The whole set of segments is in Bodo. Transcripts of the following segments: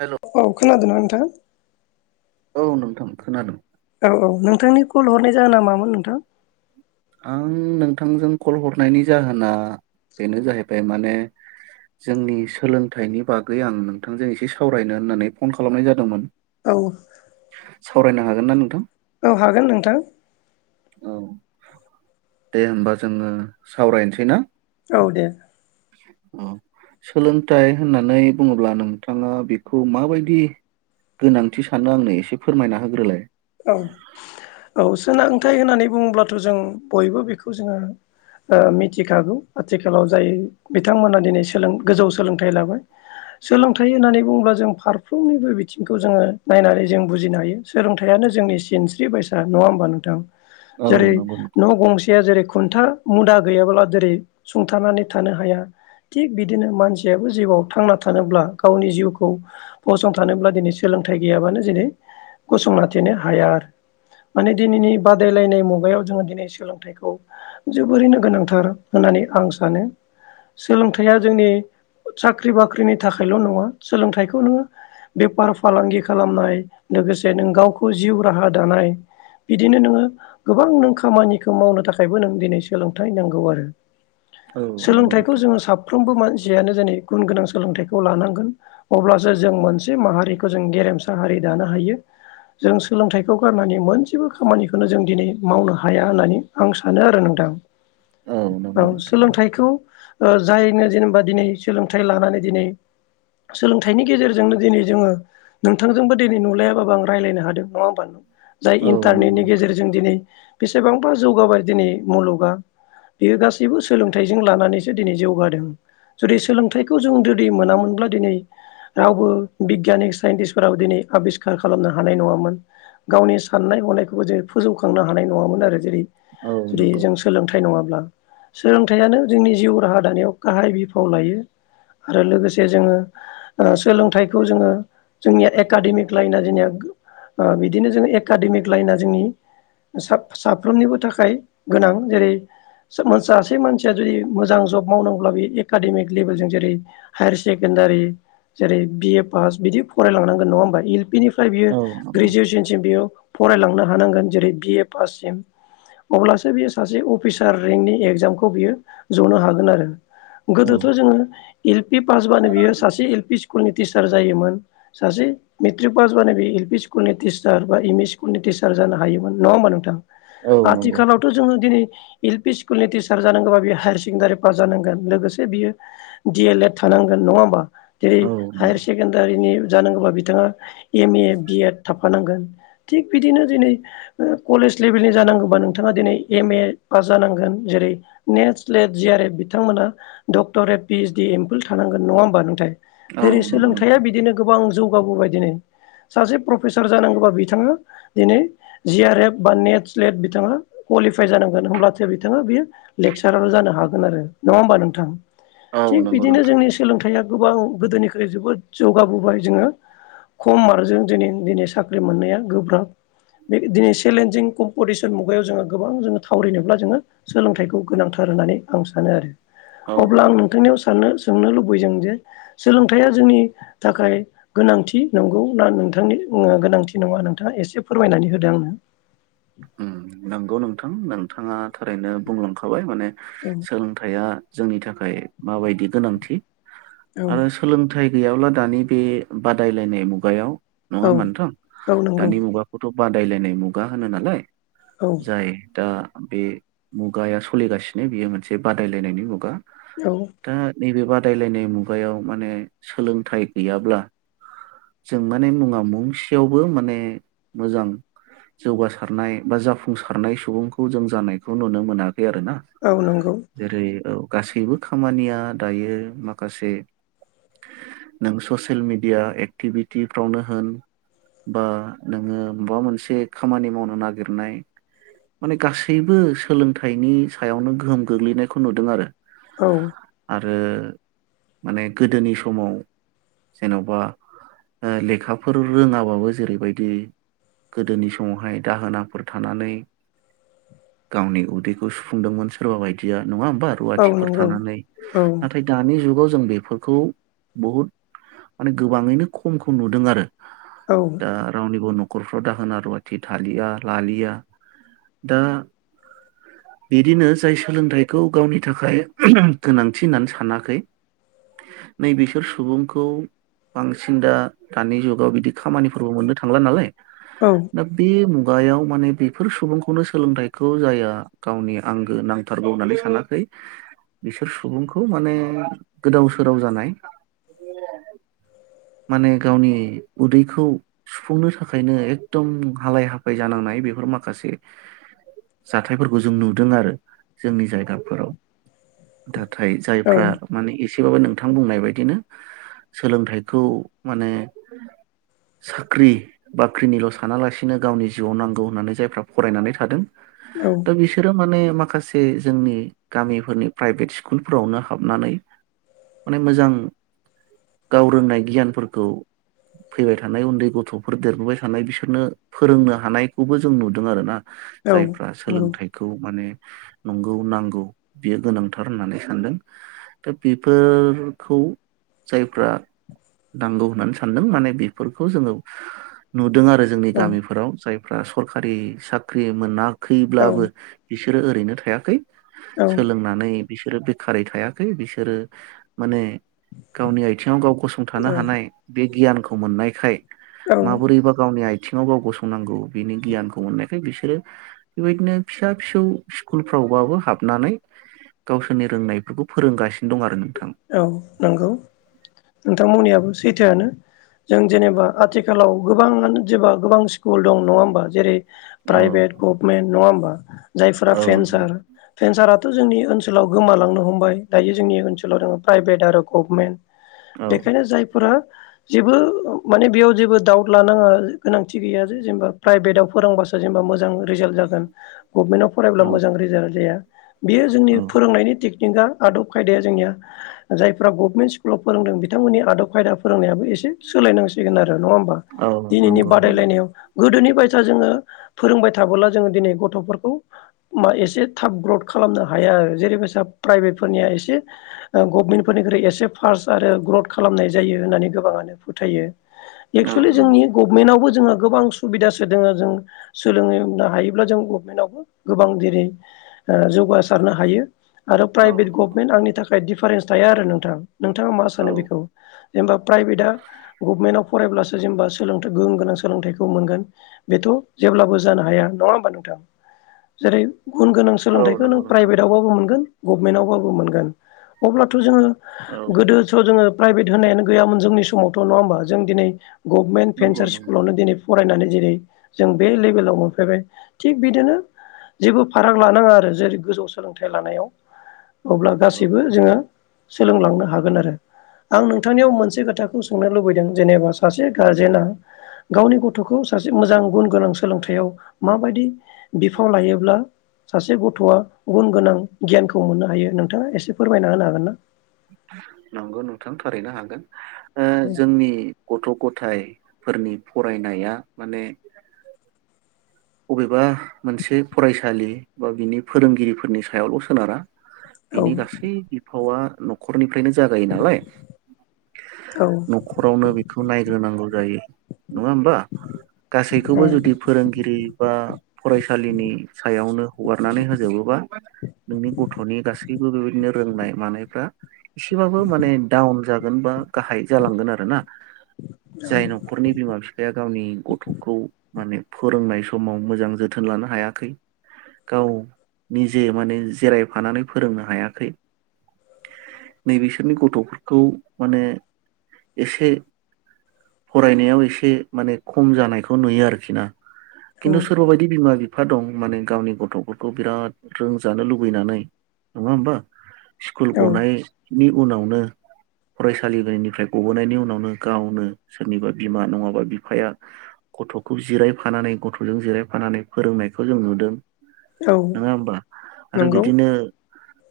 हेल' औ खोनादों ना नोंथां औ नोंथां खोनादों औ-औ नोंथांनि कल हरनाय जागोना मामोन नोंथां आं नोंथांजों कल हरनायनि जाहोना बेनो जाहैबाय माने जोंनि सोलोंथाइनि बागै आं नोंथांजों एसे सावरायनो होननानै फन खालामनाय जादोंमोन औ सावरायनो हागोन ना नोंथां औ हागोन नोंथां औ दे होमबा जोङो सावरायनोसै ना औ दे औ सोलोंथाइ होननानै बुङोब्ला नोंथाङा बेखौ माबायदि गोनांथि सानो आंनो एसे फोरमायना होग्रोलाय औ औ सोलोंथाइ होननानै बुङोब्लाथ' जों बयबो बेखौ जोङो मिथिखागौ आथिखालाव जाय बिथांमोना दिनै सोलों गोजौ सोलोंथाइ लाबाय सोलोंथाइ होननानै बुङोब्ला जों फारफ्रोमनिबो बिथिंखौ जोङो नायनानै जों बुजिनो हायो सोलोंथाइ यानो जोंनि सिनस्रि बायसा नङा होमबा नोंथां औ जेरै नंगौ नोंथां न' गंसेया जेरै खुन्था मुदा गैयाब्ला जेरै सुंथानानै थानो हाया थिग बिदिनो मानसियाबो जिउआव थांना थानोब्ला गावनि जिउखौ फसं थानोब्ला दिनै सो लोंथाइ गैयाबानो जेरै गसंना थानो हाया आरो माने दिनैनि बादायलायनाय मुायाव जोङो दिनै सोलोंथाइखौ जोबोरैनो गोनांथार होननानै आं सानो सोलोंथाइया जोंनि साख्रि बाख्रिनि थाखायल' नङा सोलोंथाइखौ नोङो बेफार फालांगि खालामनाय लोगोसे नों गाव खौ जिउ राहा दानाय बिदिनो नोङो गोबां नों खामानिखौ मावनो थाखायबो नों दिनै सोलोंथाइ नांगौ आरो औ नंगौ सोलोंथाइखौ नोंथां जोङो साफ्रोमबो मानसि यानो जोंनि गुन गोनां सोलोंथाइखौ लानांगोन अब्लासो जों मोनसे माहारिखौ जों गेरेम साहारि दानो हायो जों सोलोंथाइखौ गारनानै मोनसेबो खामानिखौनो जों दिनै मावनो हाया होननानै आं सानो आरो नोंथां औ नंगौ नोंथां सोलोंथाइखौ ओ जायनो जेनेबा दिनै सोलोंथाइ लानानै दिनै सोलोंथाइनि गेजेरजोंनो दिनै जोङो नोंथांजोंबो दिनै नुलायाबाबो आं रायज्लायनो हादों नङा होनबा नोंथां जाय औ इन्टारनेटनि नंगौ गेजेरजों दिनै बेसेबांबा जौगाबाय दिनै मुलुगा बेयो गासैबो सोलोंथाइजों लानानैसो दिनै जौगादों जुदि सोलोंथाइखौ जों जुदि मोनामोनब्ला दिनै रावबो बिगियाननि साइन्टिसफोराबो दिनै आबिस्कार खालामनो हानाय नङामोन गावनि साननाय हनायखौबो जे फोजौखांनो हानाय नङामोन आरो जेरै औ जुदि नंगौ जों सोलोंथाइ नङाब्ला सोलोंथाइयानो जोंनि जिउ राहा दानायाव गाहाय बिफाव लायो आरो लोगोसे जोङो सोलोंथाइखौ जोङो जोंनिया एकाडेमिक लाइना जोंनिया [inaudible] ओ बिदिनो जों एकाडेमिक लाइना जोंनि साब-साफ्रोमनिबो थाखाय गोनां जेरै सासे मानसिया जुदि मोजां जब मावदोंब्ला बे एकाडेमिक लेभेलजों जेरै हायार सेकेण्डारि जेरै बि ए फास बिदि फराय लांनांगोन नंङा होनबा फ्राय बियो औ नंगौ ग्रेजुवेसनसिम बियो फरायलांनो हानांगोन जेरै बि ए फाससिम अब्लासो बियो सासे अफिसार रेंंकनि एग्जामखौ बियो जनो हागोन आरो औ गोदोथ' जोङो एल पि पासबानो बियो सासे एल पि स्कुल नि टिचार जायोमोन सासे मेट्रिक पास बानो बे एल पि स्कुल स्कुलनि टिचार बा एम इ स्कुलनि टिचार जानो हायोमोन नङा होमबा नोंथां औ नंगौ आथिखालाथ' जोङो दिनै एल पि स्कुल नि टिचार जानांगौबा बियो हायार सेकेण्डारि पास जानांगोन लोगोसे बियो डि एल एड थानांगोन नङा होमबा जेरै औ नंगौ हायार सेकेण्डारिनि जानांगौबा बिथाङा एम ए बि एड थाफानांगोन थिग बिदिनो दिनै कलेज लेभेलनि जानांगौबा नोंथाङा दिनै एम ए पास जानांगोन जेरै नेटस लेट जि आर एफ बिथांमोना doctorate P S D MPhil थानांग नगां होनबा नोथाय औ जेरै नंगौ सोलोंथाया नोंथां बिदिनो गोबां जौगाबोबाय दिनै सासे प्रफेसार जानांगौबा बिथाङा दिनै जि आर एफ बा नेट स्लेट बिथाङा क्वालिफाइ जानांगौ होमब्लासो बिथाङा बेयो लेक्सारार जानो हागोन आरो नङा होमबा नोंथां औ थिग नंगौ बिदिनो नोंथां जोंनि सोलोंथाइया गोबां गोदोनिख्रुइ जोबोद जौगाबोबाय जोङो खम आरो जों दिनै दिनै साख्रि मोननाया गोब्राब बे दिनै चेलेन्जिं कम्पिटिसन मुगायाव, जोङो गोबां जोङो थावरिनोब्ला जोङो सोलोंथाइखौ गोनांथार। नानै आं सानो आरो औ अब्ला आं नंगौ नोंथांनियाव सनो सोंनो लुबै दों जे सोलोंथाइया जोंनि थाखाय गोनांथि नंगौ ना नोंथांनि गोनांथि नङा नोंथाङा एसे फोरमायनानै होदो आंनो। उम नंगौ नोंथां । नोंथाङा थारैनो बुंलांखाबाय माने औ सोलोंथाइया जोंनि थाखाय माबायदि गोनांथि औ आरो सोलोंथ सोलोंथाइ गैयाब्ला दानि बे बादायलायनाय मुगायाव नङा औ होनबा नोथां, औ नंगौ दानि मुगाखौथ' बादायलायनाय मुगा होनो नालाय, औ जाय दा बे मुगाया सलिगासिनो, बियो मोनसे बादायलायनायनि मुगा औ । दा नैबे बादायलायनाय मुगायाव माने सोलोंथाइ गैयाब्ला जों माने मुङा मुंसेयावबो माने मोजां जौगासारनाय बा जाफुंसारनाय सुबुंखौ जों जानायखौ नुनो मोनाखै आरो ना औ नंगौ ।जेरै औ गासैबो खामानिया दायो माखासे नों ससियेल मिडिया एक्टिभिटिफ्रावनो होन बा नोङो माबा मोनसे खामानि मावनो नागिरनाय। माने गासैबो सोलोंथाइनि सायावनो गोहोम गोग्लैनायखौ नुदों आरो । औ आरो माने गोदोनि समाव जेन'बा लेखाफोर रोङाबाबो, जेरैबायदि गोदोनि समावहाय दाहोना फोर थानानै गावनि उदैखौ सुफुंदोंमोन सोरबा बायदिया । नङा होमबा । औ रुवाथिफोर नंगौ थानानै, औ नाथाय दानि जुगाव जों बेफोरखौ बहुद माने गोबाङैनो खमखौ नुदों आरो औ दा रावनिबो न'खरफ्राव दाहोना रुवाथि थालिया । लालिया दा बिदिनो जाय सोलोंथाइखौ गावनि थाखाय गोनांथि होननानै सानाखै नै बिसोर सुबुंखौ बांसिन दा दानि जुगाव बिदि खामानिफोरबो मोननो थांला नालाय औ दा बे मुगायाव माने बेफोर सुबुंखौनो सोलोंथाइखौ जाया गावनि आंगो नांथारगौ होननानै सानाखै बिसोर सुबुंखौ माने गोदाव सोराव जानाय [inaudible] माने गावनि उदैखौ सुफुंनो थाखायनो एकदम हालाय हाफाय जानांनाय बेफोर माखासे जाथायफोरखौ जों नुदों आरो जोंनि जायगाफोराव दा नाथाय औ जायफ्रा माने एसे थिबाबो नोंथां बुंनाय बायदिनो सोलोंथाइखौ माने साख्रि बाख्रिनिल' सानालासिनो गावनि जिउआव नांगौ होननानै जायफ्रा फरायनानै थादों नंगौ दा बिसोरो माने माखासे जोंनि गामिफोरनि प्राइभेट स्कुलफोरावनो हाबनानै माने मोजां गाव रोंनाय गियानफोरखौ फैबाय थानाय उन्दै गथ'फोर देरबोबाय थानाय बिसोरनो फोरोंनो हानायखौबो जों नुदों आरो ना औ जायफ्रा सोलोंथाइखौ माने नंगौ नांगौ बियो गोनांथार होननानै सानदों दा बेफोरखौ जायफ्रा नांगौ होननानै सानदों माने बेफोरखौ जोङो नुदों आरो जोंनि गामिफोराव जायफ्रा सरखारि साख्रि मोनाखैब्लाबो बि बिसोरो ओरैनो थायाखै सोलोंनानै बिसोरो बेखारै थायाखै बिसोरो माने गावनि आथिङाव गाव गसंथानो औ हानाय बे गियानखौ मोननायखाय औ माबोरैबा गावनि आथिंङाव गाव गसं नांगौ बिनि गियानखौ मोननायखाय बिसोरो बेबायदिनो फिसा फिसौ स्कुलफ्रावबाबो हाब नानै गावसोरनि रोंनायफोरखौ फोरोंगासिनो दं आरो नोंथां औ नंगौ नोंथांमोननियाबो सैथोआनो। जों जेनेबा आथिखालाव गोबाङानो जेबा गोबां स्कुल दं नङा होमबा जेरै औ प्राइभेट गभमेन्ट नङा होमबा जायफोरा औ फेनसार फेनसारा थ' जोंनि ओनसोलाव गोमालांनो हमबाय दायो जोंनि ओनसोलाव दङ प्राइभेट आरो गभमेन्ट। औ बेखायनो जायफोरा जेबो माने बेयाव जेबो डाउद लानाङा। गोनांथि गैया जे जेनेबा प्राइभेटाव फोरोंबासो जेनेबा मोजां रिजाल्ट जागोन। गभमेन्टआव फरायब्ला औ मोजां रिजाजाल्ट जाया। बेयो जोंनि औ फोरोंनायनि टेकनिकआ आदब खायदाया जोंनिया जायफ्रा गभमेन्ट स्कुलाव फोरोंदों बिथांमोननि आदब खायदा फोरोंनायाबो एसे सोलायनांसिगोन आ रो नङा होमा औ दिनैनि नंगौ नंगौ बादायलायनायाव गोदोनि बायसा जोङो फोरोंबाय थाबोला जोङो दिनै गथ'फोरखौ मा एसे थाब ग्रथ खालामनो हा हाया जेरैबायसा प्राइभेटफोरनिया एसे ओ गभमेन्टफोरनिख्रुइ एसे फार्स्ट आरो ग्रथ खालामनाय जायो होननानै गोबाङानो फोथायो। औ एक्सुलि नंगौ जोंनि गभमेन्टआवबो जोङो गोबां सुबिदासो दोङो जों सोलोंनो हायोब्ला जों गभमेन्टआवबो गोबां जेरै ओ जौगासारनो हायो। आरो औ प्राइभेट गभनमेन्ट आंनि थाखाय दिडिफारेन्स थाया आरो नोंथां नोंथाङा मा औ सानो बेखौ? जेनेबा प्राइभेटआ गभमेन्टआव फरायब्लासो जेनेबा सोलोंथाइ गुन गोनां सोलोंथाइखौ मोनगोन बेथ' जेब्लाबो जानो हाया। नङा हबा नोंथां जेरै गुन गोनां औ सोलोंथाइखौ नंगौ नों नोंथां प्राइभेटआवबाबो मोनगोन गभमेन्टआवबाबो मोनगोन अब्लाथ' जोङो औ गोदोथ' जोङो प्राइभेट होनायानो गैयामोन जोंनि समावथ' नङा होमबा जों दिनै गभमेन्ट नंगौ फेन्सार नंगौ स्कुलावनो दिनै फरायनानै जेरै- जों बे लेभेलाव मोनफैबाय थिग बिदिनो। जेबो फाराग लानाङा आरो जेरै- गोजौ सोलोंथाइ लानायाव। अब्ला नंगौ गासैबो जोङो सोलोंलांनो हागोन आरो आं नोंथांनियाव मोनसे खोथा खौ सोंनो लुबैदों जेनेबा सासे गारजेना। गावनि गथ'खौ सासे मोजां गुन गोनां सोलोंथायाइयाव माबायदि बिफाव लायोब्ला। सासे गथ'आ गुन गोनां गियानखौ मोननो हायो नोंथाङा एसे फोरमायना होनो हागोन ना? नंगौ नोंथां थारैनो हागोन ओ जोंनि गथ' ग' थाइ फोरनि फरायनाया माने बबेबा मोनसे फरायसालि बा बिनि फोरोंगिरिफोरनि सायावल' सोनारा। औ बिनि गासै बिफावा न'खरनि फ्रायनो जागायो नालाय औ उम न'खरावनो बेखौ नायग्रोनांगौ जायो। नङा होमबा गासैखौबो जुदि फोरोंगिरि। फा-फरायसालिनि सायावनो हगारनानै होजोबोबा। नोंनि गथ'नि गासैबो बेबायदिनो रोंनाय मानायफ्रा। एसेबाबो माने डाउन जागोन बा गाहाय जालांगोन आरो ना। जाय न'खरनि बिमा-फिफाया गावनि गथ'खौ माने फोरोंनाय स माव मोजां जोथोन लानो हायाखै। गाव निजे माने जिरायफानानै फोरोंनो हायाखै। नैबेसोरनि गथ'फोरखौ माने एसे फरायनायाव एसे माने खम जानायखौ नुयो आरोखि ना। औ खिन्थु सोरबायदि बिमा बि फा दं माने गावनि गथ'फोरखौ बिराद रोंजानो लुबैनानै नङा होमबा। स्कुल औ गनायनि उनावनो। फरायसालिनिफ्राय गबोनायनि उनावनो गावनो सोरनिबा बिमा नङाबा बिफाया। गथ'खौ जिरायफानानै गथ' फोरजों जिरायफानानै फोरोंनायखौ जों नुदों औ नोङा होमबा आरो नंगौ बिदिनो।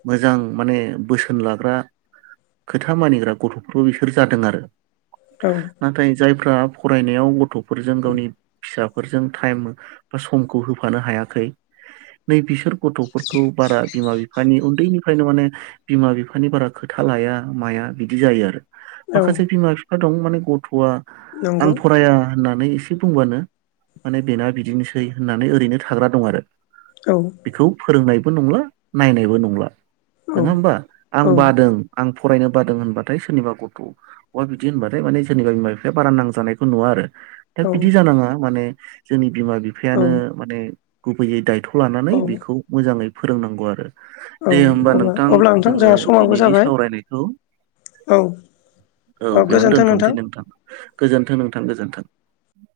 मोजां माने बोसोन लाग्रा खोथा मानिग्रा गथ'फोरनि बिसोर जादों आरो औ नाथाय जायफ्रा फरायनायाव गथ'फोरजों गावनि फिसाफोरजों थायेम समखौ होफानो हायाखै नै बिसोर गथ'फोरखौ बारा बिमा बिफा माने उन्दैनिफ्रायनो माने बिमा बिफानि बारा खोथा लाया माया बिदि जायो आरो औ माखासे बिमा बिफा दं माने गथ'आ आं नंगौ फराया होननानै एसे बुंबानो माने बेना बिदिनोसै होननानै ओरैनो थाग्रा दं आरो औ बेखौ फोरोंनायबो नंला नायनायबो नंला औ नङा होमबा आं औ बादों आं फरायनो बादों होनबाथाय सोरनिबा गथ' बा बिदि होनबाथाय माने सोरनिबा बिमा बिफाया बारा नांजानायखौ नुवा आरो दा औ बिदि जानाङा माने जोंनि बिमा बिफायानो माने गुबैयै दायथ' लानानै औ बेखौ मोजाङै फोरोंनांगौ आरो दे होमबा अब्ला नोंथां अब्ला जोङो जोंहा समाबो दिनैनि जाबाय सावरायनायखौ औ औ बेयावनो दोनथ'नोसै नोंथां गोजोन्थों नोंथां गोजोनथों